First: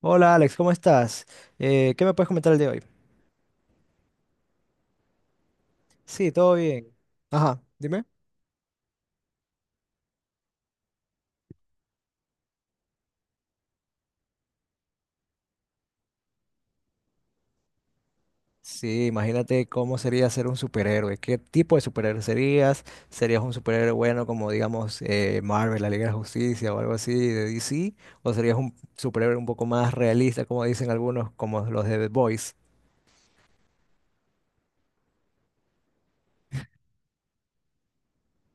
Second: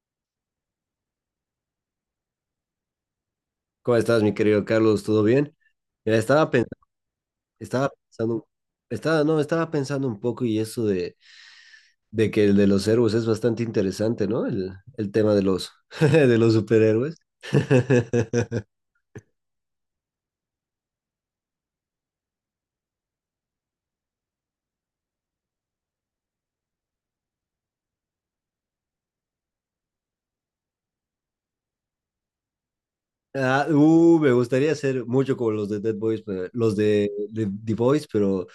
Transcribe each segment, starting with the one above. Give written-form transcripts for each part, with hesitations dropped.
Hola Alex, ¿cómo estás? ¿Qué me puedes comentar el de hoy? ¿Cómo estás, mi querido Carlos? ¿Todo bien? Mira, Sí, estaba todo pensando, bien. Ajá, estaba dime. pensando, estaba, no, estaba pensando un poco y eso de que el de los héroes es bastante interesante, ¿no? El tema de los, de los superhéroes. Sí, imagínate cómo sería ser un superhéroe. ¿Qué tipo de superhéroe serías? ¿Serías un superhéroe bueno como, digamos, Marvel, la Liga de la Justicia o algo así de DC? ¿O serías un superhéroe un poco más realista, como dicen algunos, como los de The Boys? Me gustaría ser mucho como los de Dead Boys, pero- los de The Boys, pero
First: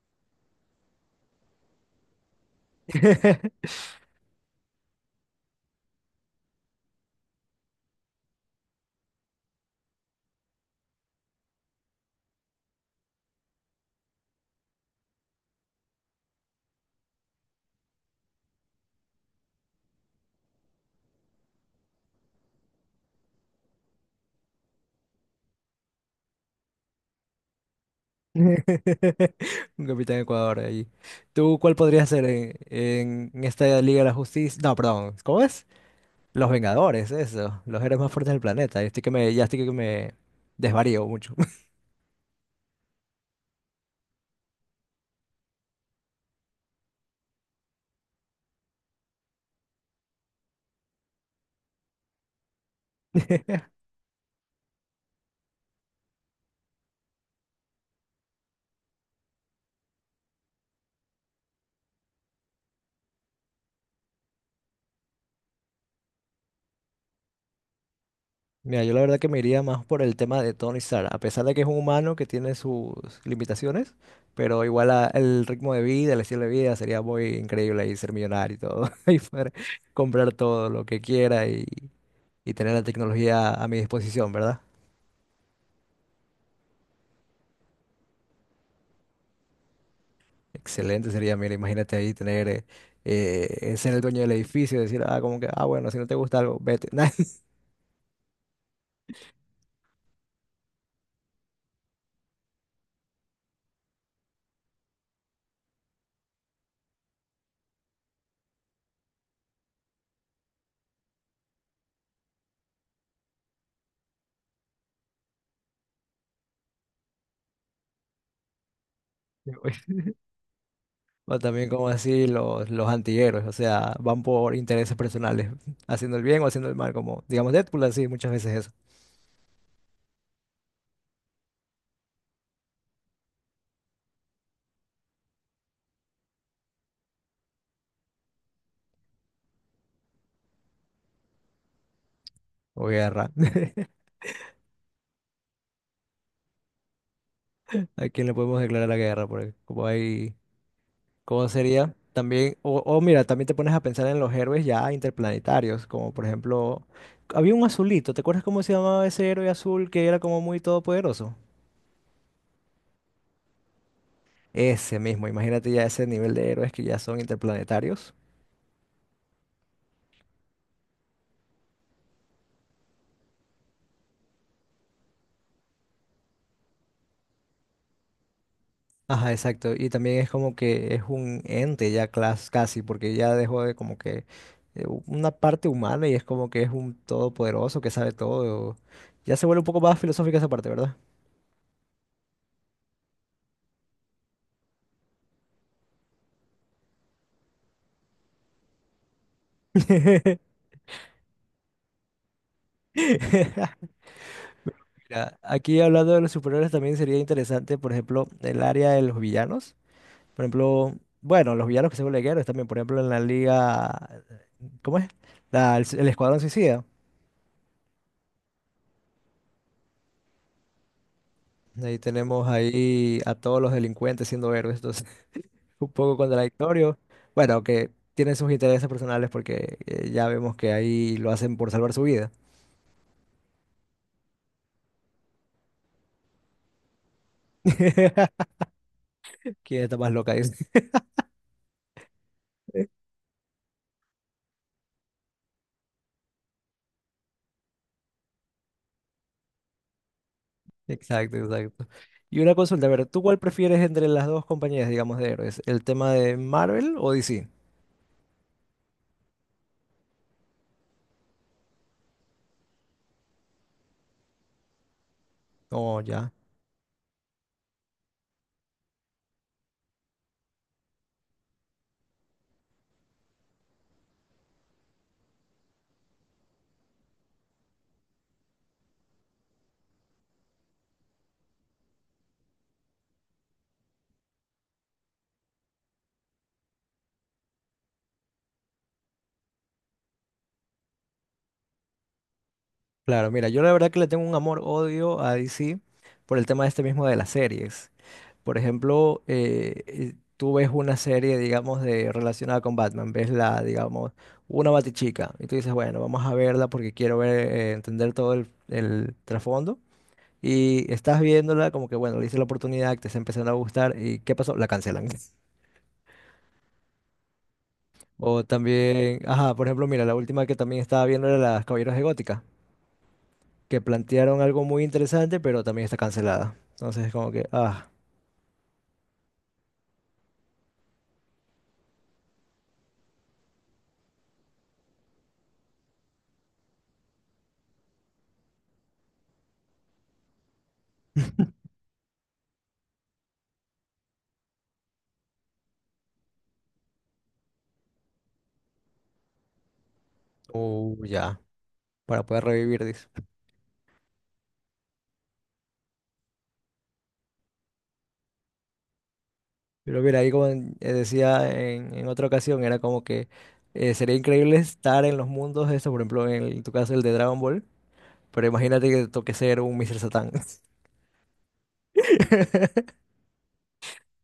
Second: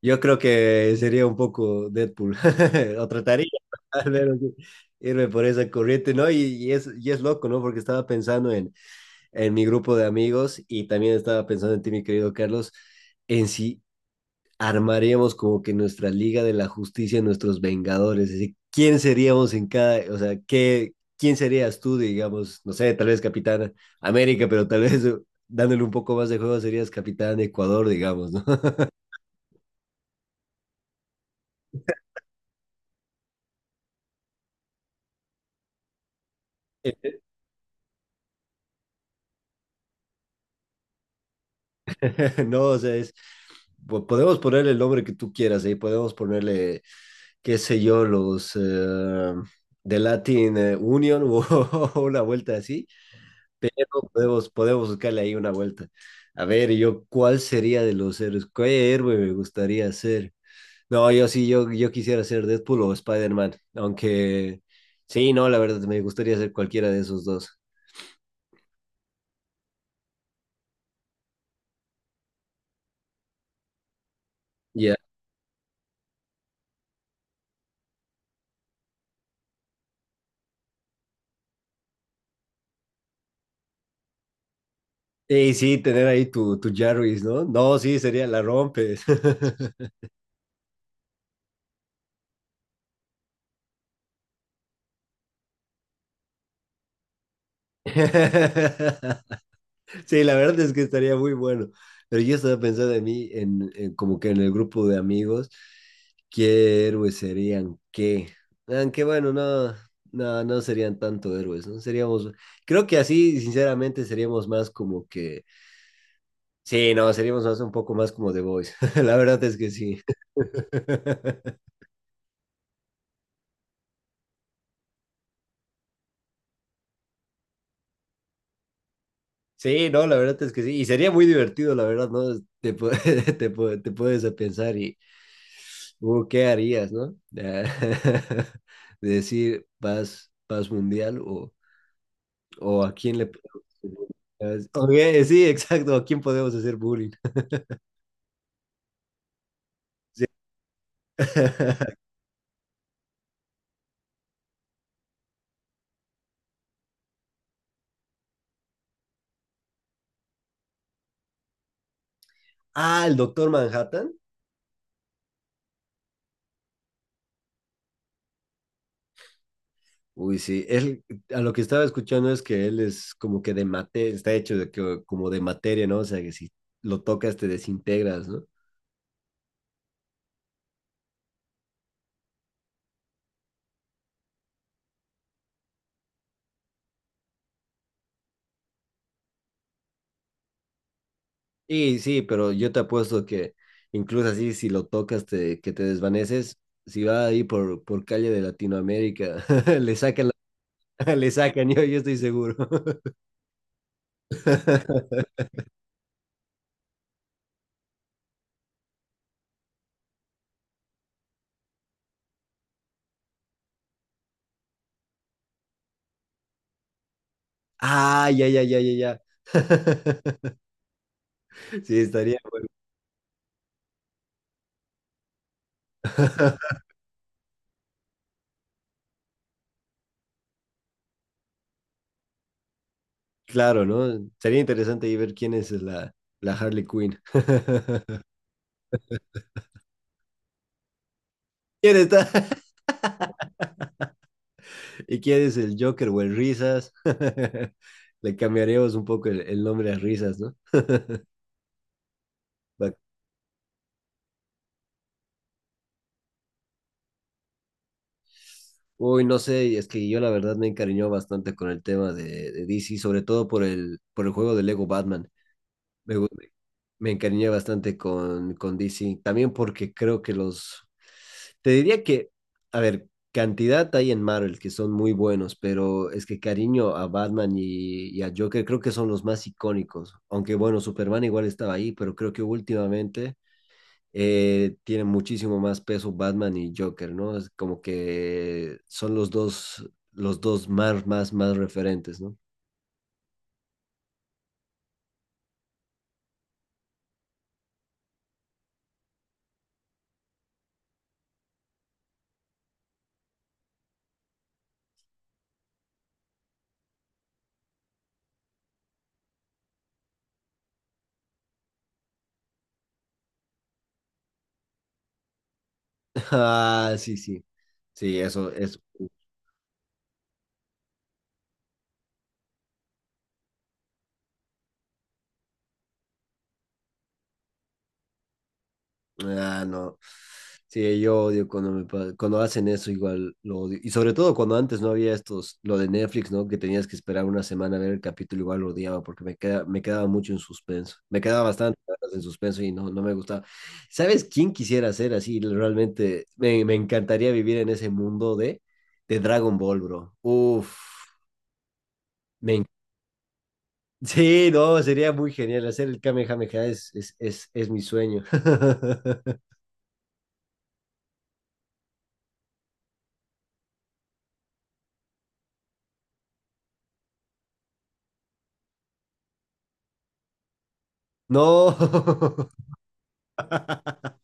yo creo que sería un poco Deadpool. O trataría, al menos, de irme por esa corriente, ¿no? Y es loco, ¿no? Porque estaba pensando en mi grupo de amigos y también estaba pensando en ti, mi querido Carlos, en si armaríamos como que nuestra Liga de la Justicia, nuestros Vengadores, es decir, quién seríamos en cada, o sea, qué, quién serías tú, digamos, no sé, tal vez Capitán América, pero tal vez dándole un poco más de juego serías Capitán Ecuador, digamos, ¿no? Un Capitán Ecuador ahí. ¿Tú cuál podrías ser en esta Liga de la Justicia? No, perdón, ¿cómo es? Los Vengadores, eso. Los héroes más fuertes del planeta. Yo estoy que me, ya estoy que me desvarío mucho. No, o sea, es... Podemos ponerle el nombre que tú quieras, ahí podemos ponerle, qué sé yo, los de Latin Union o una vuelta así. Pero podemos buscarle ahí una vuelta. A ver, yo, ¿cuál sería de los héroes? ¿Qué héroe me gustaría ser? No, yo sí, yo quisiera ser Deadpool o Spider-Man. Aunque, sí, no, la verdad, me gustaría ser cualquiera de esos dos. Mira, yo la verdad que me iría más por el tema de Tony Stark, a pesar de que es un humano que tiene sus limitaciones, pero Ya. El ritmo de vida, el estilo de vida sería muy increíble y ser millonario y todo, y poder comprar todo lo que quiera y tener la tecnología a mi disposición, ¿verdad? Y sí, tener ahí tu Jarvis, ¿no? No, sí, sería la rompes. Excelente sería, mira, imagínate ahí tener, ser el dueño del edificio, decir, ah, como que, ah, bueno, si no te gusta algo, vete. Sí, la verdad es que estaría muy bueno. Pero yo estaba pensando en mí, en como que en el grupo de amigos, ¿qué héroes serían qué? Aunque bueno, no, no serían tanto héroes, ¿no? Seríamos, creo que así, sinceramente, seríamos más como que, sí, no, seríamos más un poco más como The Boys. La verdad Me es que sí. voy. O también como así los antihéroes, o sea, van por intereses personales, haciendo el bien o haciendo el mal, como digamos Deadpool, así muchas veces eso. Sí, no, la verdad es que sí. Y sería muy divertido, la verdad, ¿no? Te puedes a pensar y, ¿qué harías, no? Decir paz, paz mundial o O a quién le guerra. podemos hacer bullying. Ok, sí, exacto, a quién podemos hacer bullying. ¿A quién le podemos declarar la guerra? Porque como Sí. hay, ¿cómo sería? También, o mira, también te pones a pensar en los héroes ya interplanetarios, como por ejemplo, había un azulito, ¿te acuerdas cómo se llamaba ese héroe azul que era como muy todopoderoso? Ah, el doctor Manhattan. Ese mismo, imagínate ya ese nivel de héroes que ya son interplanetarios. Uy, sí, él, a lo que estaba escuchando es que él es como que de mate, está hecho de que, como de materia, ¿no? O sea, que si lo tocas te desintegras, ¿no? Ajá, exacto. Y también es como que es un ente ya casi, porque ya dejó de como que una parte humana y es como que es un todopoderoso que sabe todo. Ya se vuelve un poco más filosófica esa parte, ¿verdad? Sí, sí, pero yo te apuesto que incluso así, si lo tocas, que te desvaneces, si va ahí por calle de Latinoamérica, le sacan, le sacan, yo estoy seguro. Mira, aquí hablando de los superhéroes también sería interesante, por ejemplo, el área de los villanos. Por ejemplo, bueno, los villanos que se vuelven héroes también, por ejemplo, en la liga, ¿cómo es? El Escuadrón Suicida. Ah, ya, ya, ya, ya, ya. Ahí Sí, estaría tenemos bueno. ahí a todos los delincuentes siendo héroes. Un poco contradictorio. Bueno, que tiene sus intereses personales porque ya vemos que ahí lo hacen por salvar su vida. Claro, ¿no? Sería interesante ahí ver quién es la, la Harley Quinn. ¿Quién está más loca? Dice. ¿Quién está? ¿Y quién es el Joker o el Risas? Le cambiaremos un poco el nombre a Risas, ¿no? Exacto, exacto. Y una consulta, a ver, ¿tú cuál prefieres entre las dos compañías, digamos, de héroes? ¿El tema de Marvel o DC? Uy, no sé, es que yo la verdad me encariñó bastante con el tema de DC, sobre todo por por el juego de Lego Batman. Oh, Me, gu- ya. Me encariñé bastante con DC, también porque creo que los... Te diría que, a ver, cantidad hay en Marvel que son muy buenos, pero es que cariño a Batman y a Joker creo que son los más icónicos. Aunque bueno, Superman igual estaba ahí, pero creo que últimamente tienen muchísimo más peso Batman y Joker, ¿no? Es como que son los dos más, más, más referentes, ¿no? Claro, mira, yo la verdad que le tengo un amor-odio a DC por el tema este mismo de las series. Por ejemplo, tú ves una serie, digamos, de relacionada con Batman, ves la, digamos, una Batichica, y tú dices, bueno, vamos a verla porque quiero ver, entender todo el trasfondo. Y estás viéndola como que, bueno, le hice la oportunidad, te está empezando a gustar, ¿y qué pasó? La cancelan. Ah, sí, sí. Sí, O eso es. también, ajá, por ejemplo, mira, la última que también estaba viendo era Las Caballeros de Gótica, que plantearon algo muy interesante, pero también está cancelada. Entonces es como que, ah, Ah, no. Sí, yo odio cuando cuando hacen eso, igual lo odio. Y sobre todo cuando antes no había estos, lo de Netflix, ¿no? Que tenías que esperar una semana a ver el capítulo, igual lo odiaba porque me quedaba mucho en suspenso. Me quedaba bastante en suspenso y no, no me gustaba. ¿Sabes quién quisiera ser así? Realmente me encantaría vivir en ese mundo de Dragon Ball, bro. Uf, ya, para poder me en- revivir, dice. Sí, no, sería muy genial. Hacer el Kamehameha es mi sueño. Pero mira, ahí decía en otra ocasión, era como que sería increíble estar en los mundos estos, por ejemplo, en tu caso el de Dragon Ball, pero imagínate que te toque ser un Mr. Satan. No.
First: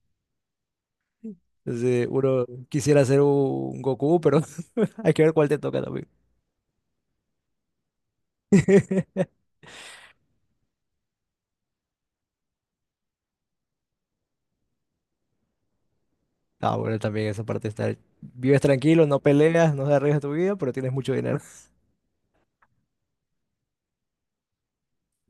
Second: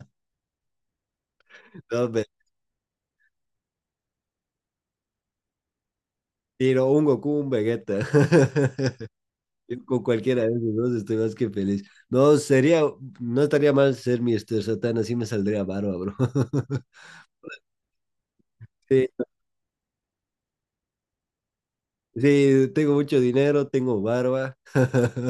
Entonces, No, mentira uno quisiera ser un Goku, pero hay que ver cuál te toca también. un Goku, un Vegeta. Yo con cualquiera de esos dos estoy más que feliz. No, sería, no estaría mal ser Mr. Satan, así me saldría barba, bro. Ah, bueno, también esa parte está... Vives tranquilo, Sí, no peleas, no arriesgas tu vida, pero tienes mucho dinero. sí, tengo mucho dinero, tengo barba.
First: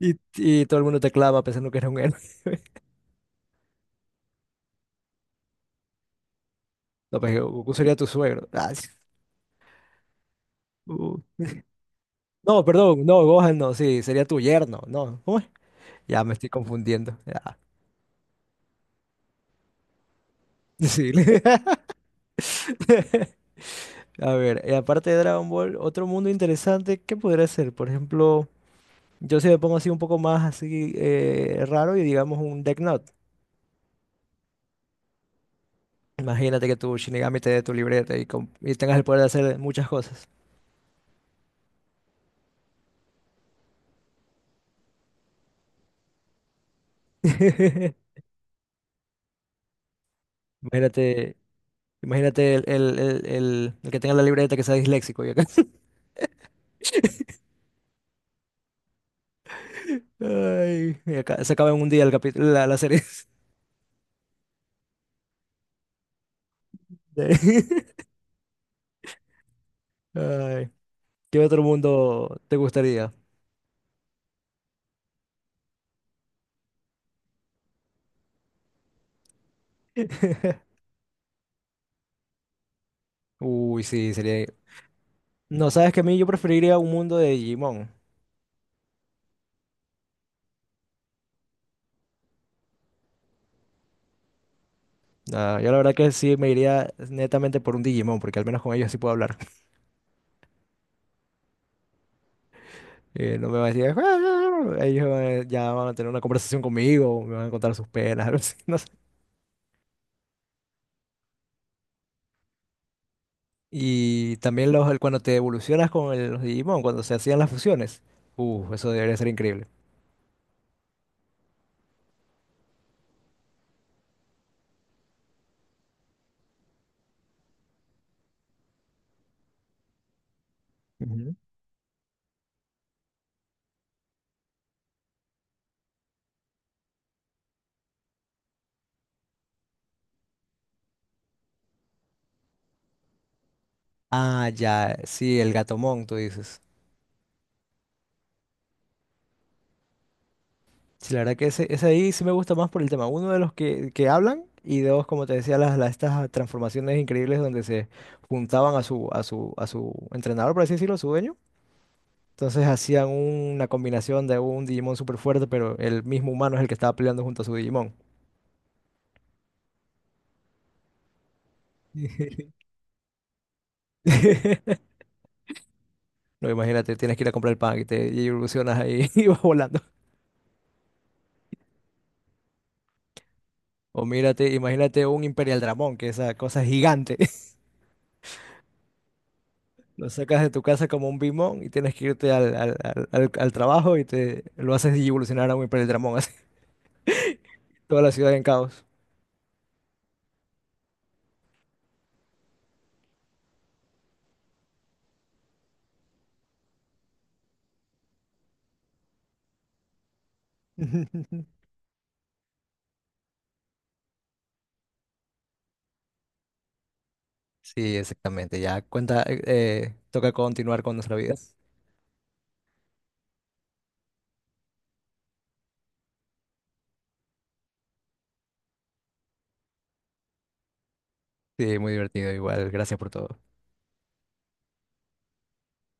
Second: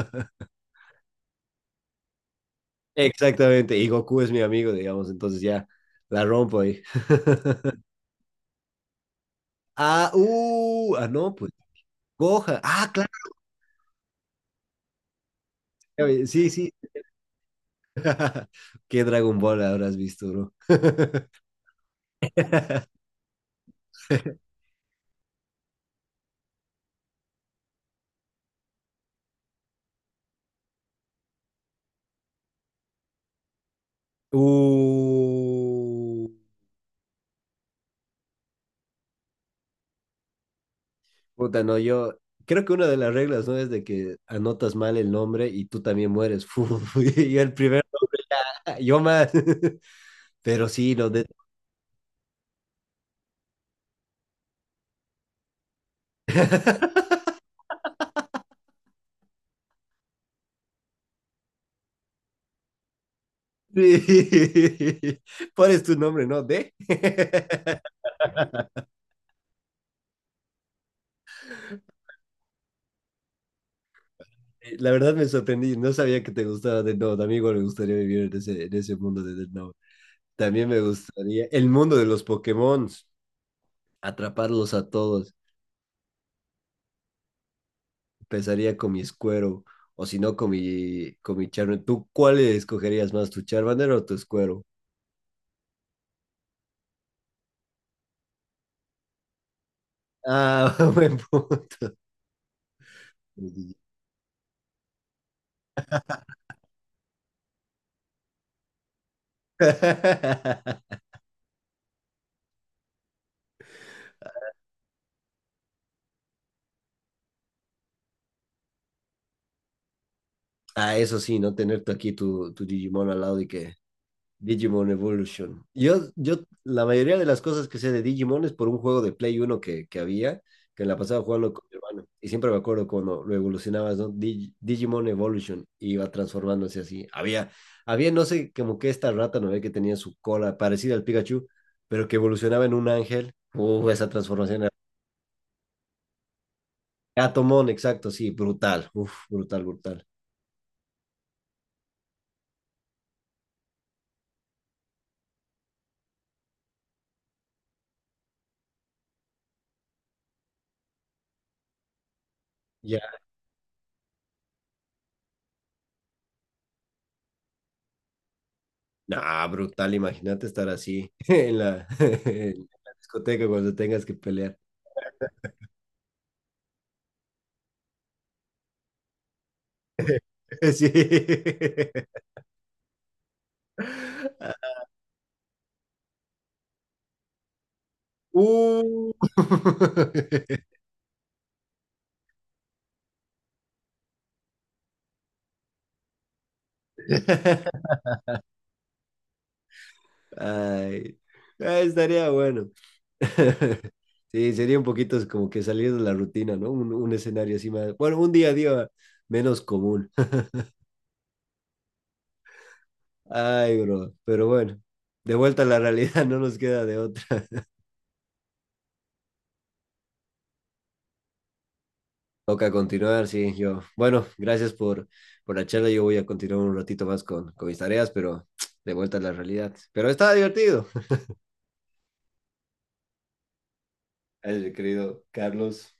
Y todo el mundo te clama pensando que eres un héroe. Exactamente, y Goku es mi amigo, digamos, entonces ya la rompo ahí. No, pues Goku sería tu suegro. Ah, sí. Uh. no, pues Gohan. No, Ah, perdón, claro, no, Gohan no, sí, sería tu yerno, no. ¿Cómo es? ya Ya vi, me estoy sí, sí. confundiendo. Ya. ¿Qué Dragon Ball habrás visto, bro? Sí. A ver, aparte de Dragon Ball, otro mundo interesante, ¿qué podría ser? Por ejemplo, yo si me pongo así un poco más así raro y digamos un Death Note. Uh, Imagínate que tu Shinigami te dé tu libreta y tengas el poder de hacer muchas cosas. puta, no, yo creo que una de las reglas, ¿no? Es de que anotas mal el nombre y tú también mueres. Fu, fu, y el primero, yo más. Pero sí, no, de... Imagínate, imagínate el que tenga la libreta que sea disléxico y acá. Ay, y acá se acaba en un día el capítulo, la serie. Pones tu nombre, ¿no? De... Sí. Ay, ¿qué otro mundo te gustaría? La verdad me sorprendí, no sabía que te gustaba de no, amigo, me gustaría vivir en ese mundo de Death Note. También me gustaría el mundo de los Pokémon, Uy, sí, sería... atraparlos a todos. No, sabes que a mí yo preferiría un mundo de Digimon. Empezaría con mi Squero o si no con mi, con mi Charmander. ¿Tú cuál escogerías más, tu Charmander o tu Squero? Ah, yo la verdad que sí me iría netamente por un Digimon, porque al menos con ellos sí puedo hablar. Ah, buen punto. No me van a decir... "Ah", ya van a tener una conversación conmigo, me van a contar sus penas, algo así, no sé. Y también cuando te evolucionas con los Digimon, cuando se hacían las fusiones. Eso debería ser increíble. Ah, eso sí, no tener tú aquí tu, tu Digimon al lado y que Digimon Evolution. La mayoría de las cosas que sé de Digimon es por un juego de Play Uno que había, que la pasaba Ujú. jugando con mi hermano. Y siempre me acuerdo cuando lo evolucionabas, ¿no? Digimon Evolution iba transformándose así. Había, no sé, como que esta rata, ¿no? ve Que tenía su cola parecida al Pikachu, pero que evolucionaba en un ángel. Uf, esa Ah, transformación. Era- ya, sí, el Gatomon, tú dices. Gatomon, exacto, sí, brutal. Uf, brutal, brutal. Sí, la verdad que ese ahí sí me gusta más por el tema. Uno de los que hablan y dos, como te decía, estas transformaciones increíbles donde se juntaban a su entrenador, por así decirlo, a su dueño. Entonces hacían Ya. una combinación de un Digimon súper fuerte, pero el mismo humano es el que estaba peleando junto a su Digimon. Nah, brutal, imagínate estar así en la, en la discoteca cuando tengas que pelear. No, imagínate, tienes que ir a comprar el pan y evolucionas ahí y vas volando. Sí. O mírate, imagínate un Imperial Dramón, que esa cosa es gigante. Uh. Lo sacas de tu casa como un bimón y tienes que irte al trabajo y te lo haces evolucionar a un hipereldramón, así. Toda la ciudad en caos. Ay. Ah, estaría bueno. Sí, sería un poquito como que salir de la rutina, ¿no? Un escenario así más. Bueno, un día a día menos común. Ay, bro. Pero bueno, de vuelta a la realidad, no nos queda de otra. Sí, exactamente. Ya cuenta, toca continuar con nuestra vida. Toca continuar, sí, yo. Bueno, gracias por la charla. Yo voy a continuar un ratito más con mis tareas, pero de vuelta a la realidad. Pero estaba divertido. Sí, muy divertido igual. Gracias por todo. El querido Carlos